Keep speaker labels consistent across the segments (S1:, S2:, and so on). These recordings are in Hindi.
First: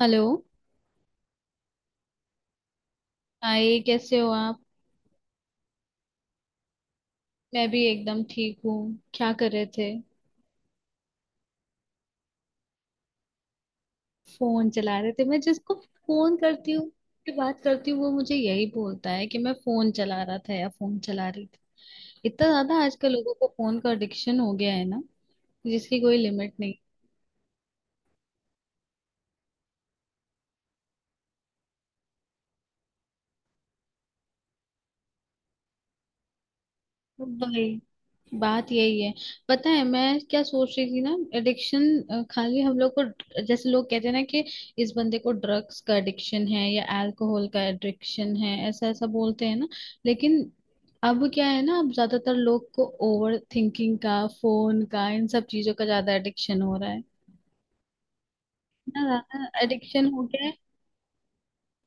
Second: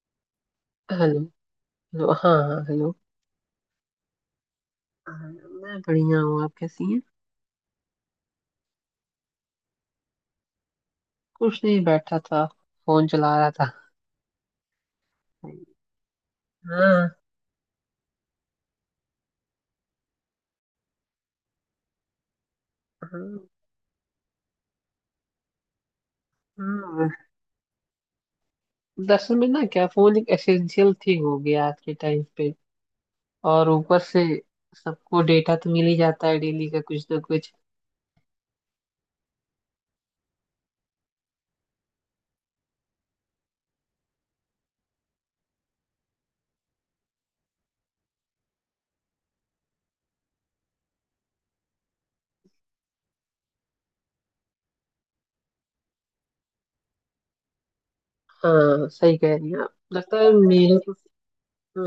S1: हेलो।
S2: हेलो। हेलो। हाँ हाँ, हेलो।
S1: हाय, कैसे हो आप?
S2: हाँ, मैं बढ़िया हूँ। आप कैसी हैं?
S1: मैं भी एकदम ठीक हूँ। क्या कर रहे थे?
S2: कुछ नहीं, बैठा था। फोन चला रहा था।
S1: फोन चला रहे थे। मैं जिसको फोन करती हूँ
S2: हाँ।
S1: की बात करती हूँ, वो मुझे यही बोलता है कि मैं फोन चला रहा था या फोन चला रही थी। इतना ज्यादा आजकल
S2: हाँ।
S1: लोगों को फोन का एडिक्शन हो गया है ना, जिसकी कोई लिमिट नहीं।
S2: हाँ। दरअसल में ना, क्या फोन एक एसेंशियल थिंग हो गया आज के टाइम पे। और ऊपर से सबको डेटा तो मिल ही जाता है, डेली का कुछ ना कुछ।
S1: भाई, बात यही है। पता है मैं क्या सोच रही थी ना, एडिक्शन खाली हम लोग को, जैसे लोग कहते हैं ना कि इस बंदे को ड्रग्स का एडिक्शन है या अल्कोहल का एडिक्शन है, ऐसा ऐसा बोलते हैं ना। लेकिन अब क्या है ना, अब ज्यादातर लोग को ओवर थिंकिंग का, फोन का, इन सब चीजों का ज्यादा एडिक्शन हो रहा है।
S2: हाँ,
S1: इतना
S2: सही कह
S1: ज्यादा
S2: रही हैं आप,
S1: एडिक्शन
S2: लगता
S1: हो
S2: है
S1: गया है
S2: मेरे को।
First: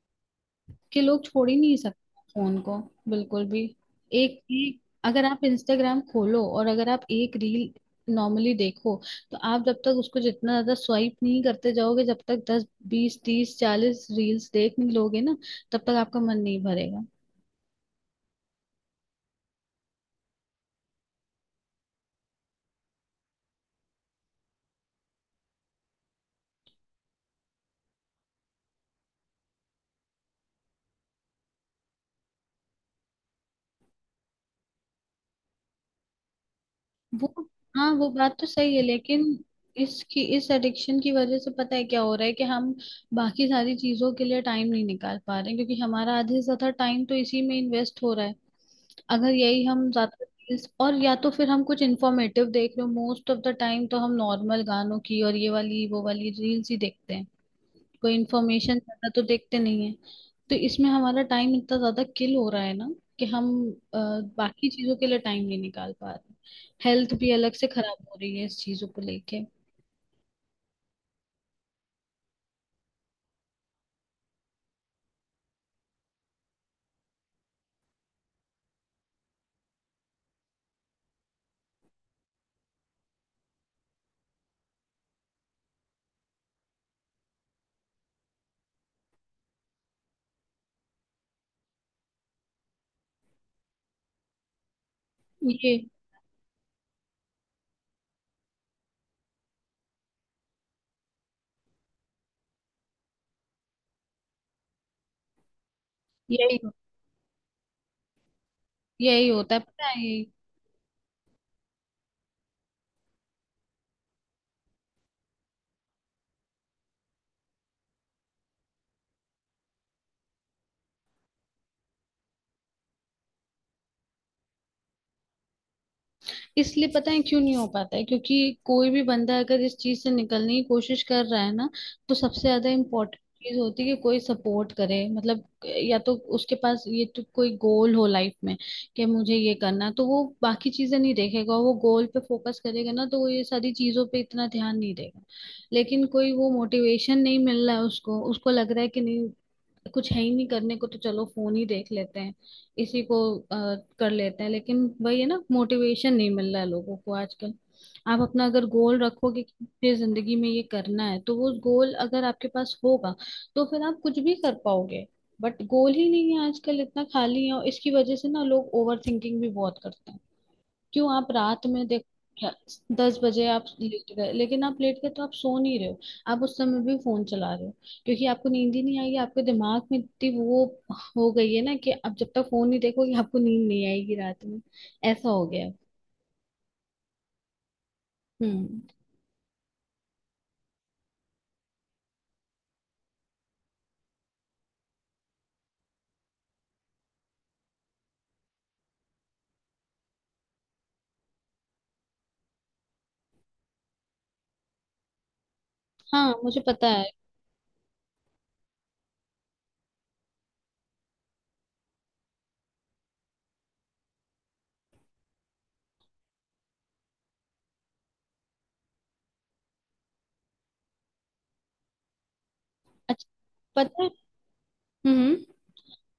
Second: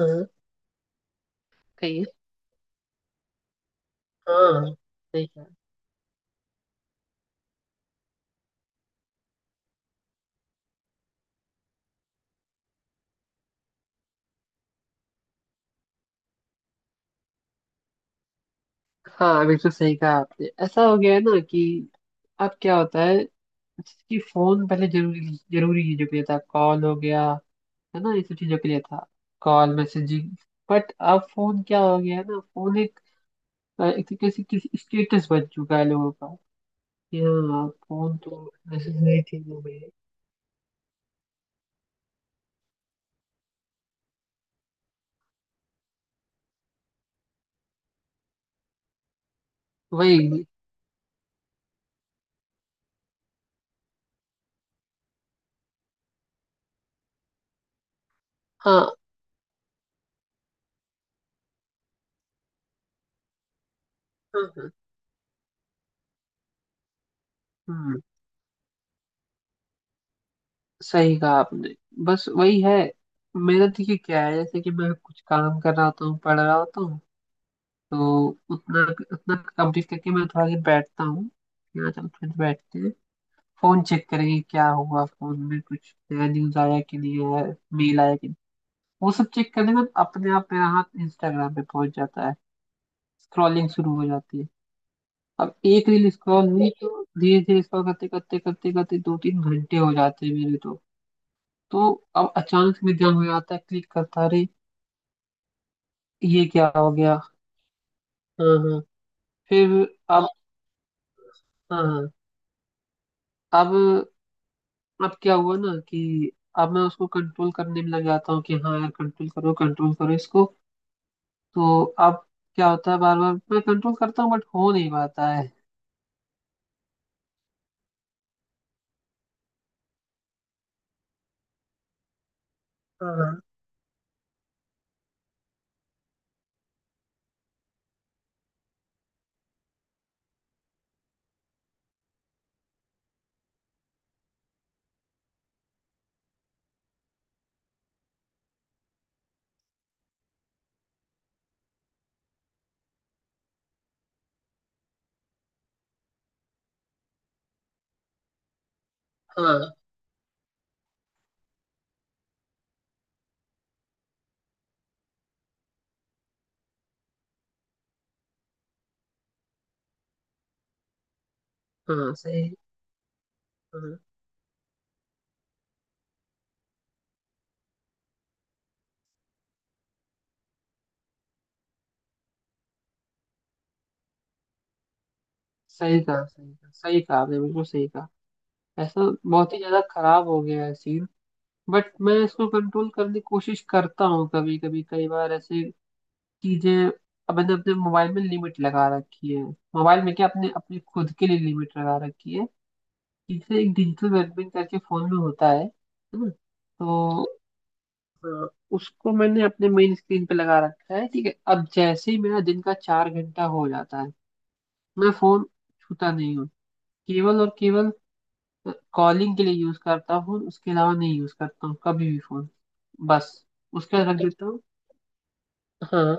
S2: हाँ,
S1: कि लोग छोड़ ही नहीं
S2: कहिए।
S1: सकते फोन को, बिल्कुल भी। एक
S2: हाँ,
S1: एक, अगर
S2: सही
S1: आप
S2: कह।
S1: इंस्टाग्राम खोलो और अगर आप एक रील नॉर्मली देखो, तो आप जब तक उसको, जितना ज्यादा स्वाइप नहीं करते जाओगे, जब तक 10 20 30 40 रील्स देख नहीं लोगे ना, तब तक आपका मन नहीं भरेगा।
S2: हाँ, बिल्कुल सही कहा आपने। ऐसा हो गया है ना कि अब क्या होता है कि फोन पहले जरूरी जरूरी चीजों के लिए था, कॉल हो गया, है ना, ये सब चीजों के लिए था। Call, messaging. बट अब फोन क्या हो गया है ना, फोन एक तरीके से किसी स्टेटस बन चुका है लोगों का। कि
S1: वो,
S2: हाँ,
S1: हाँ वो
S2: फोन
S1: बात तो
S2: तो
S1: सही है, लेकिन
S2: नेसेसरी चीज हो गई है।
S1: इसकी इस एडिक्शन की वजह से पता है क्या हो रहा है कि हम बाकी सारी चीजों के लिए टाइम नहीं निकाल पा रहे हैं, क्योंकि हमारा आधे से ज्यादा टाइम तो इसी में इन्वेस्ट हो रहा है। अगर यही हम ज्यादा
S2: वही।
S1: और या तो फिर हम कुछ इंफॉर्मेटिव देख रहे हो, मोस्ट ऑफ द टाइम तो हम नॉर्मल गानों की और ये वाली वो वाली रील्स ही देखते हैं। कोई इंफॉर्मेशन
S2: हाँ
S1: ज्यादा तो देखते नहीं है। तो इसमें हमारा टाइम इतना ज्यादा किल हो रहा है ना, कि हम अ,
S2: हाँ,
S1: बाकी
S2: हाँ।
S1: चीजों के लिए टाइम नहीं निकाल पा रहे। हेल्थ भी अलग से
S2: हम्म।
S1: खराब हो रही है इस चीजों को लेके।
S2: सही कहा आपने। बस वही है। मेरा देखिए क्या है, जैसे कि मैं कुछ काम कर रहा होता हूँ, पढ़ रहा होता हूँ। तो उतना उतना कंप्लीट करके मैं थोड़ा देर बैठता हूँ। यहाँ चल, फिर बैठते हैं। फोन चेक करेंगे, क्या हुआ फोन में, कुछ नया न्यूज आया कि नहीं आया। मेल आया कि नहीं। वो सब चेक करने में अपने आप मेरा हाथ इंस्टाग्राम पे पहुंच जाता है। स्क्रॉलिंग शुरू हो जाती है। अब
S1: ये
S2: एक रील स्क्रॉल हुई तो धीरे धीरे स्क्रॉल करते करते करते करते 2-3 घंटे हो जाते हैं मेरे तो। तो अब अचानक से मेरे ध्यान में आता है, क्लिक करता, अरे, ये
S1: यही
S2: क्या हो गया। हाँ हाँ।
S1: यही होता है,
S2: फिर।
S1: पता है।
S2: अब। हाँ हाँ। अब अब क्या हुआ ना, कि अब मैं उसको कंट्रोल करने में लग जाता हूँ कि हाँ यार, कंट्रोल करो, कंट्रोल करो इसको। तो अब क्या होता है, बार बार मैं कंट्रोल करता हूँ बट हो नहीं पाता है।
S1: इसलिए पता है क्यों नहीं हो पाता है, क्योंकि कोई भी बंदा अगर इस चीज से निकलने की कोशिश कर रहा है ना, तो सबसे ज्यादा इम्पोर्टेंट
S2: हाँ
S1: चीज होती है कि कोई सपोर्ट करे, मतलब या तो उसके पास ये तो कोई गोल हो लाइफ में कि मुझे ये करना है, तो वो बाकी चीजें नहीं देखेगा, वो गोल पे फोकस करेगा ना, तो वो ये सारी चीजों पे इतना ध्यान नहीं देगा। लेकिन कोई वो मोटिवेशन नहीं मिल रहा है उसको, उसको लग रहा है कि नहीं, कुछ है ही नहीं करने को, तो चलो फोन ही देख लेते हैं, इसी को कर लेते हैं। लेकिन वही है ना, मोटिवेशन नहीं मिल रहा है लोगों को आजकल। आप अपना अगर गोल रखोगे कि
S2: हाँ।
S1: मुझे जिंदगी में ये करना है, तो वो गोल अगर आपके पास होगा, तो फिर आप कुछ भी कर पाओगे। बट गोल ही नहीं है आजकल, इतना खाली है, और इसकी वजह से ना लोग ओवर थिंकिंग भी बहुत करते हैं। क्यों? आप रात में देख
S2: हाँ
S1: क्या-
S2: सही।
S1: 10 बजे आप
S2: हाँ,
S1: लेट गए, लेकिन आप लेट गए तो आप सो नहीं रहे हो। आप उस समय भी फोन चला रहे हो, क्योंकि आपको नींद ही नहीं आई है, आपके दिमाग में इतनी वो हो गई है ना, कि आप जब तक फोन नहीं देखोगे आपको नींद नहीं आएगी रात में। ऐसा हो गया है।
S2: सही कहा, सही कहा, सही कहा आपने, बिल्कुल सही कहा।
S1: हम्म।
S2: ऐसा बहुत ही ज्यादा खराब हो गया है सीन। बट मैं इसको कंट्रोल करने की कोशिश करता हूँ कभी कभी कई बार, ऐसे चीजें। अब मैंने अपने मोबाइल में लिमिट लगा रखी है, मोबाइल में क्या, अपने अपने खुद के लिए लिमिट लगा रखी है। इसे एक डिजिटल वेलबींग करके फोन में होता है ना,
S1: हाँ मुझे पता है।
S2: तो अ, उसको मैंने अपने मेन स्क्रीन पे लगा रखा है। ठीक है, अब जैसे ही मेरा दिन का 4 घंटा हो जाता है, मैं फोन छूता नहीं हूँ। केवल और केवल कॉलिंग के लिए यूज करता हूँ, उसके अलावा नहीं यूज करता हूँ कभी भी फोन,
S1: अच्छा।
S2: बस। उसके
S1: पता
S2: बाद
S1: है।
S2: रख देता हूँ।
S1: हम्म।
S2: हाँ,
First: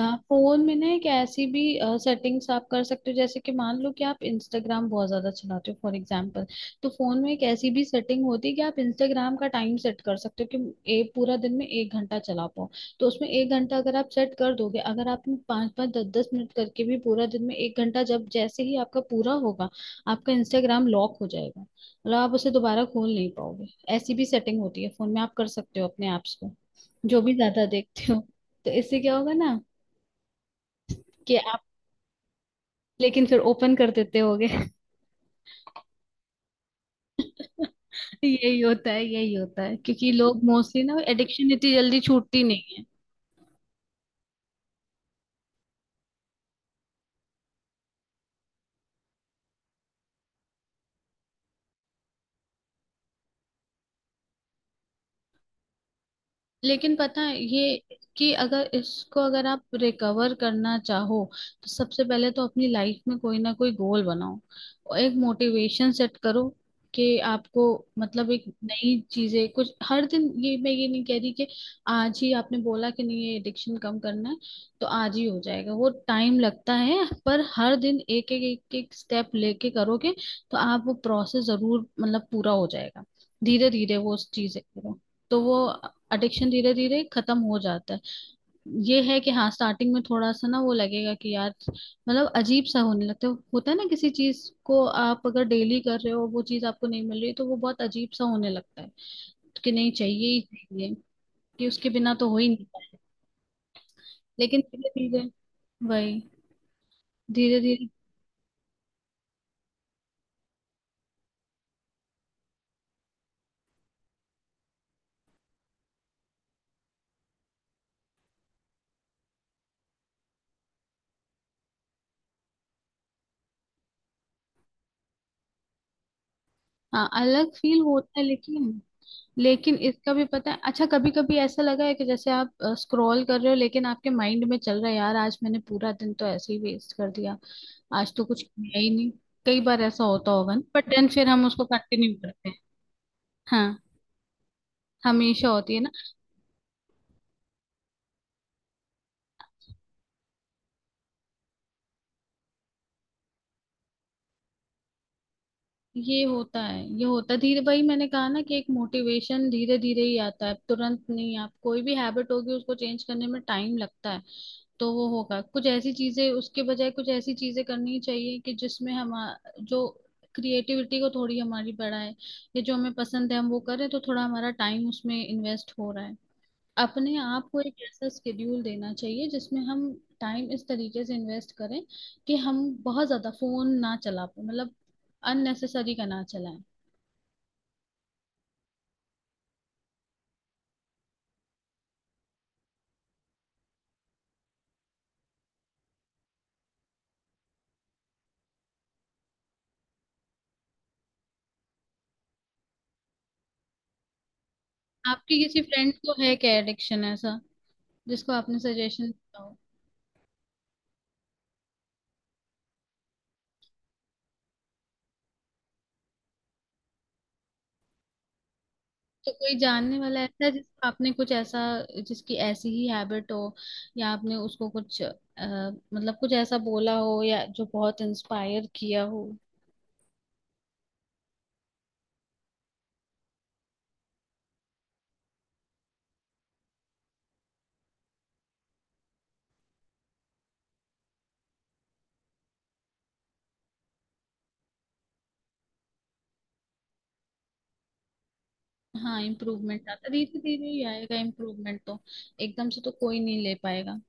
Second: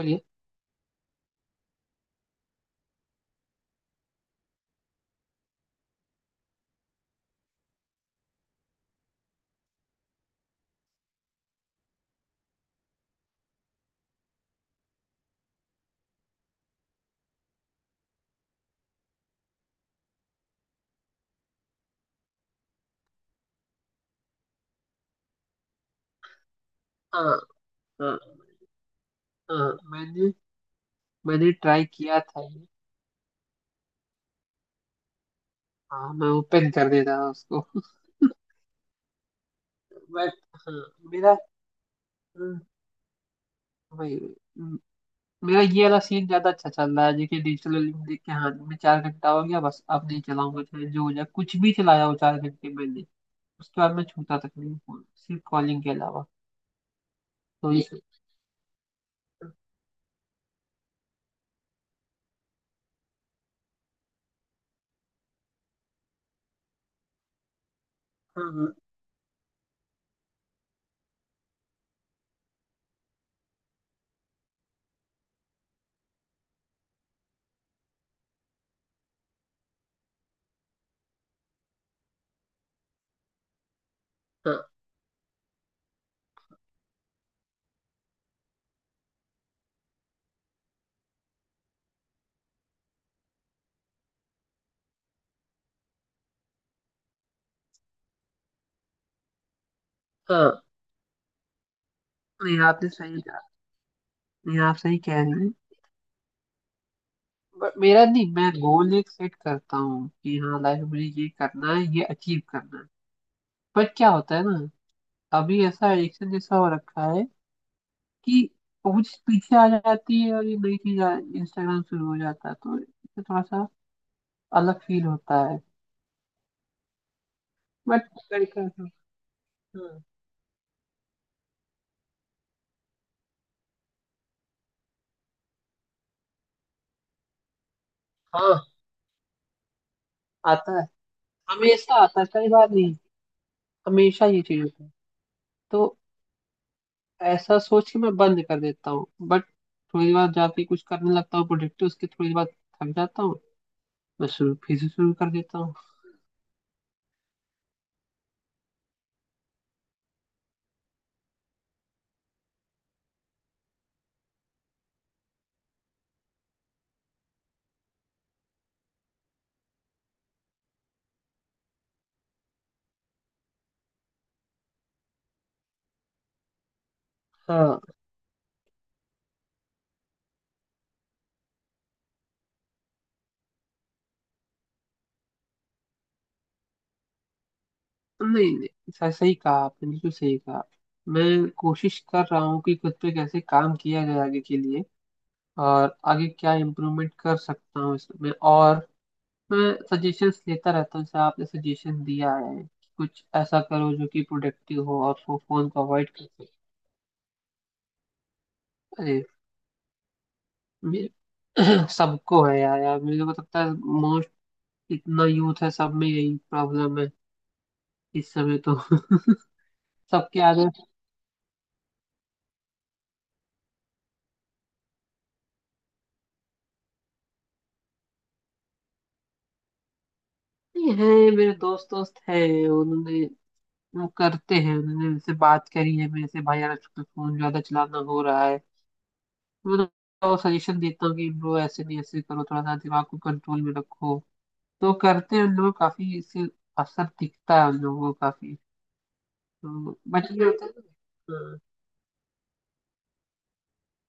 S1: फोन में ना एक ऐसी भी सेटिंग्स आप कर सकते हो, जैसे कि मान लो कि आप इंस्टाग्राम बहुत ज्यादा चलाते हो फॉर एग्जांपल, तो फोन में एक ऐसी भी सेटिंग होती है कि आप इंस्टाग्राम का टाइम सेट कर सकते हो कि एक पूरा दिन में 1 घंटा चला पाओ। तो उसमें 1 घंटा अगर आप सेट कर दोगे, अगर आपने 5 5 10 10 मिनट करके भी पूरा दिन में एक घंटा, जब जैसे ही आपका पूरा होगा, आपका इंस्टाग्राम लॉक हो जाएगा, मतलब आप उसे दोबारा खोल नहीं पाओगे। ऐसी भी सेटिंग होती है फोन में, आप कर सकते हो अपने ऐप्स को, जो भी
S2: हाँ
S1: ज्यादा देखते
S2: हाँ।
S1: हो। तो इससे क्या होगा ना
S2: हाँ, मैंने
S1: कि
S2: मैंने
S1: आप,
S2: ट्राई किया था ये।
S1: लेकिन फिर ओपन कर देते होगे
S2: हाँ, मैं ओपन कर देता था उसको।
S1: यही होता है, यही होता है, क्योंकि
S2: बट
S1: लोग
S2: हाँ।
S1: मोस्टली ना
S2: मेरा,
S1: एडिक्शन इतनी जल्दी छूटती नहीं।
S2: भाई, म- मेरा ये वाला सीन ज्यादा अच्छा चल रहा है, देखिए। डिजिटल लिमिट देख के, हाँ, मैं 4 घंटा हो गया बस, अब नहीं चलाऊंगा चाहे जो हो जाए, कुछ भी चलाया हो, 4 घंटे मैंने। उसके बाद मैं छूता तक नहीं फोन, सिर्फ कॉलिंग के अलावा।
S1: लेकिन पता है
S2: तो
S1: ये,
S2: ये।
S1: कि अगर इसको, अगर आप रिकवर करना चाहो, तो सबसे पहले तो अपनी लाइफ में कोई ना कोई गोल बनाओ और एक मोटिवेशन सेट करो कि आपको, मतलब एक
S2: हाँ
S1: नई चीजें कुछ हर दिन। ये मैं ये नहीं कह रही कि आज ही आपने बोला कि नहीं, ये एडिक्शन कम करना है तो आज ही हो जाएगा, वो टाइम लगता है। पर हर दिन एक एक एक एक स्टेप लेके करोगे, तो आप वो प्रोसेस जरूर, मतलब, पूरा हो जाएगा। धीरे धीरे वो
S2: हाँ,
S1: चीजें करो, तो वो एडिक्शन धीरे धीरे खत्म हो जाता है। ये है कि हाँ, स्टार्टिंग में थोड़ा सा ना वो लगेगा कि यार मतलब अजीब सा होने लगता है। होता है ना, किसी चीज को आप अगर डेली कर रहे हो वो चीज आपको नहीं मिल रही, तो वो बहुत अजीब सा होने लगता है, कि नहीं, चाहिए ही
S2: हाँ।
S1: चाहिए, कि उसके बिना तो हो ही
S2: नहीं,
S1: नहीं
S2: आपने
S1: पाए।
S2: सही कहा। नहीं,
S1: लेकिन
S2: आप
S1: धीरे
S2: सही कह
S1: धीरे,
S2: रहे हैं।
S1: वही, धीरे
S2: बट
S1: धीरे।
S2: मेरा नहीं, मैं गोल एक सेट करता हूँ कि हाँ, लाइफ में ये करना है, ये अचीव करना है। बट क्या होता है ना, अभी ऐसा एडिक्शन जैसा हो रखा है कि पहुंच पीछे आ जाती है और ये नई चीज इंस्टाग्राम शुरू हो जाता है, तो इससे थोड़ा सा अलग फील होता है।
S1: हाँ अलग फील
S2: बट
S1: होता है,
S2: लड़का।
S1: लेकिन लेकिन
S2: हाँ
S1: इसका भी पता है, अच्छा, कभी कभी ऐसा लगा है कि जैसे आप स्क्रॉल कर रहे हो, लेकिन आपके माइंड में चल रहा है यार आज मैंने पूरा दिन तो ऐसे ही वेस्ट कर दिया, आज तो कुछ
S2: हाँ।
S1: किया ही नहीं। कई बार ऐसा होता होगा ना,
S2: आता है,
S1: बट देन फिर हम उसको
S2: हमेशा
S1: कंटिन्यू
S2: आता है, कई
S1: करते हैं।
S2: बार नहीं,
S1: हाँ।
S2: हमेशा ये चीज होता है।
S1: हमेशा होती है ना।
S2: तो ऐसा सोच के मैं बंद कर देता हूँ बट थोड़ी देर बाद जाके कुछ करने लगता हूँ प्रोडक्टिव। उसके थोड़ी देर बाद थक जाता हूँ, मैं शुरू, फिर से शुरू कर देता हूँ।
S1: ये होता है, ये होता है, धीरे भाई, मैंने कहा ना कि एक मोटिवेशन धीरे धीरे ही आता है, तुरंत नहीं। आप कोई भी हैबिट होगी उसको चेंज करने में टाइम लगता है। तो वो होगा कुछ ऐसी चीजें, उसके बजाय कुछ ऐसी चीजें करनी चाहिए कि जिसमें हम, जो क्रिएटिविटी को थोड़ी हमारी बढ़ाए, या जो हमें पसंद है हम वो करें, तो थोड़ा हमारा टाइम उसमें इन्वेस्ट हो रहा है। अपने आप को
S2: हाँ।
S1: एक ऐसा स्केड्यूल देना चाहिए जिसमें हम टाइम इस तरीके से इन्वेस्ट करें, कि हम बहुत ज्यादा फोन ना चला पाए, मतलब अननेसेसरी का ना चलाएं।
S2: नहीं नहीं, सही, सही कहा आपने, बिल्कुल सही कहा। मैं कोशिश कर रहा हूँ कि खुद पे कैसे काम किया जाए आगे के लिए, और आगे क्या इम्प्रूवमेंट कर सकता हूँ इसमें, और मैं सजेशंस लेता रहता हूँ, जैसे आपने सजेशन दिया है कि कुछ ऐसा करो जो कि प्रोडक्टिव हो और
S1: आपके
S2: वो
S1: किसी
S2: फोन को
S1: फ्रेंड
S2: अवॉइड
S1: को
S2: कर
S1: है
S2: सके।
S1: क्या एडिक्शन ऐसा जिसको आपने सजेशन
S2: अरे,
S1: दिया हो?
S2: मे- सबको है यार, यार मुझे को लगता है मोस्ट, इतना यूथ है, सब में यही प्रॉब्लम है इस समय तो।
S1: तो कोई जानने वाला
S2: सबके
S1: ऐसा है
S2: आगे
S1: जिसको आपने कुछ ऐसा, जिसकी ऐसी ही हैबिट हो, या आपने उसको कुछ मतलब कुछ ऐसा बोला हो, या जो बहुत इंस्पायर किया हो?
S2: है। मेरे दोस्त दोस्त है, उन्होंने, वो करते हैं, उन्होंने मेरे से बात करी है मेरे से, भाई यार फोन ज्यादा चलाना हो रहा है। वो तो सजेशन देता हूँ कि ब्रो, ऐसे नहीं, ऐसे करो, थोड़ा सा दिमाग को कंट्रोल में रखो। तो करते हैं उन लोग, काफी इससे असर दिखता है उन लोगों को काफी।
S1: हाँ, इम्प्रूवमेंट
S2: तो
S1: आता,
S2: बट
S1: धीरे
S2: ये होता
S1: धीरे
S2: है
S1: ही आएगा
S2: ना, हाँ।
S1: इम्प्रूवमेंट तो, एकदम से तो कोई नहीं ले पाएगा।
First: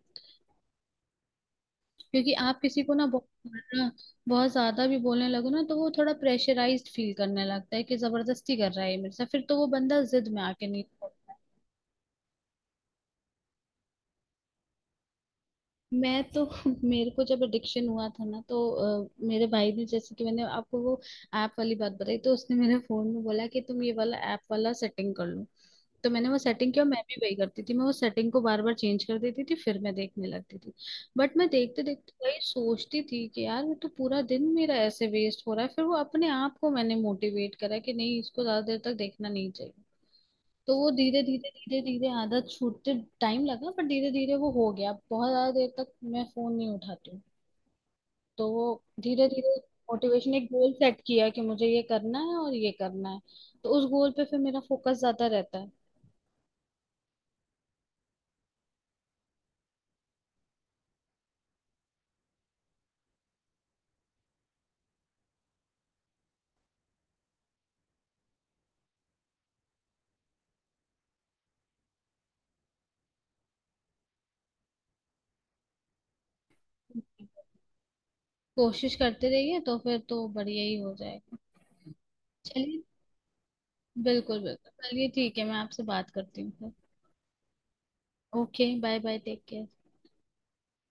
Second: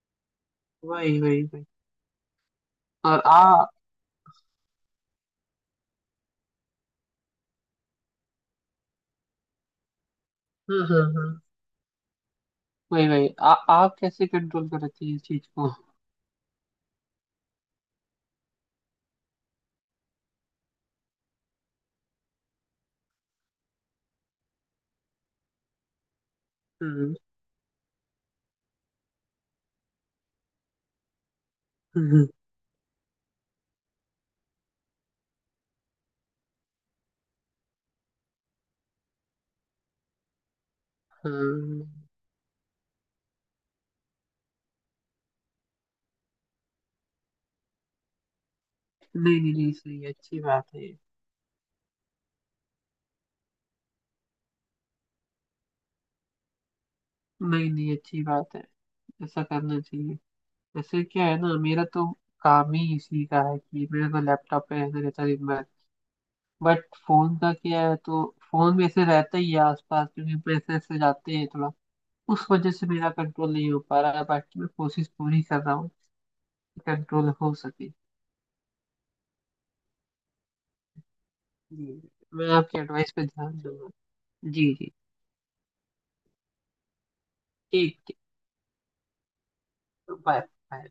S2: वही वही वही।
S1: क्योंकि आप किसी को ना
S2: और आ हाँ।
S1: बहुत ज्यादा भी बोलने लगो ना, तो वो थोड़ा प्रेशराइज्ड फील करने लगता है कि जबरदस्ती कर रहा है ये मेरे साथ, फिर तो वो बंदा जिद में आके
S2: हाँ
S1: नहीं
S2: हाँ।
S1: छोड़ता।
S2: वही वही, आ आप कैसे कंट्रोल करती है इस चीज को?
S1: मैं तो मेरे को जब एडिक्शन हुआ था ना, तो मेरे भाई ने, जैसे कि मैंने आपको वो ऐप वाली बात बताई, तो उसने मेरे फोन में बोला कि तुम ये वाला ऐप वाला सेटिंग कर लो। तो मैंने वो सेटिंग किया। मैं
S2: हम्म।
S1: भी वही करती थी, मैं वो सेटिंग को बार बार चेंज कर देती थी, फिर मैं देखने लगती थी। बट मैं देखते देखते
S2: हम्म।
S1: वही सोचती थी कि यार ये तो पूरा दिन मेरा ऐसे वेस्ट हो रहा है, फिर वो अपने आप को मैंने मोटिवेट करा कि नहीं, इसको ज्यादा देर तक देखना नहीं चाहिए। तो वो धीरे धीरे धीरे
S2: हाँ।
S1: धीरे आदत छूटते, टाइम लगा पर धीरे धीरे वो हो गया, बहुत ज्यादा देर तक मैं फोन नहीं उठाती हूँ। तो वो, धीरे
S2: नहीं नहीं
S1: धीरे,
S2: नहीं, सही है,
S1: मोटिवेशन
S2: अच्छी
S1: एक
S2: बात
S1: गोल
S2: है ये।
S1: सेट किया कि मुझे ये करना है और ये करना है, तो उस गोल पे फिर मेरा फोकस ज्यादा रहता है।
S2: नहीं नहीं, अच्छी बात है। ऐसा करना चाहिए। जैसे क्या है ना, मेरा तो काम ही इसी का है कि मेरे को लैपटॉप पे ऐसे रहता है दिन भर। बट फोन का क्या है, तो फोन भी ऐसे रहता ही है आसपास, क्योंकि पैसे ऐसे जाते हैं थोड़ा, उस वजह से मेरा कंट्रोल नहीं हो पा रहा है। बाकी मैं कोशिश पूरी कर रहा हूँ कि कंट्रोल हो सके।
S1: कोशिश करते रहिए तो फिर तो बढ़िया ही हो जाएगा।
S2: जी, मैं आपकी
S1: चलिए,
S2: एडवाइस पे ध्यान दूंगा।
S1: बिल्कुल
S2: जी
S1: बिल्कुल,
S2: जी,
S1: चलिए ठीक है, मैं आपसे बात करती हूँ फिर।
S2: ठीक ठीक।
S1: Okay, bye bye, take care.
S2: Bye bye.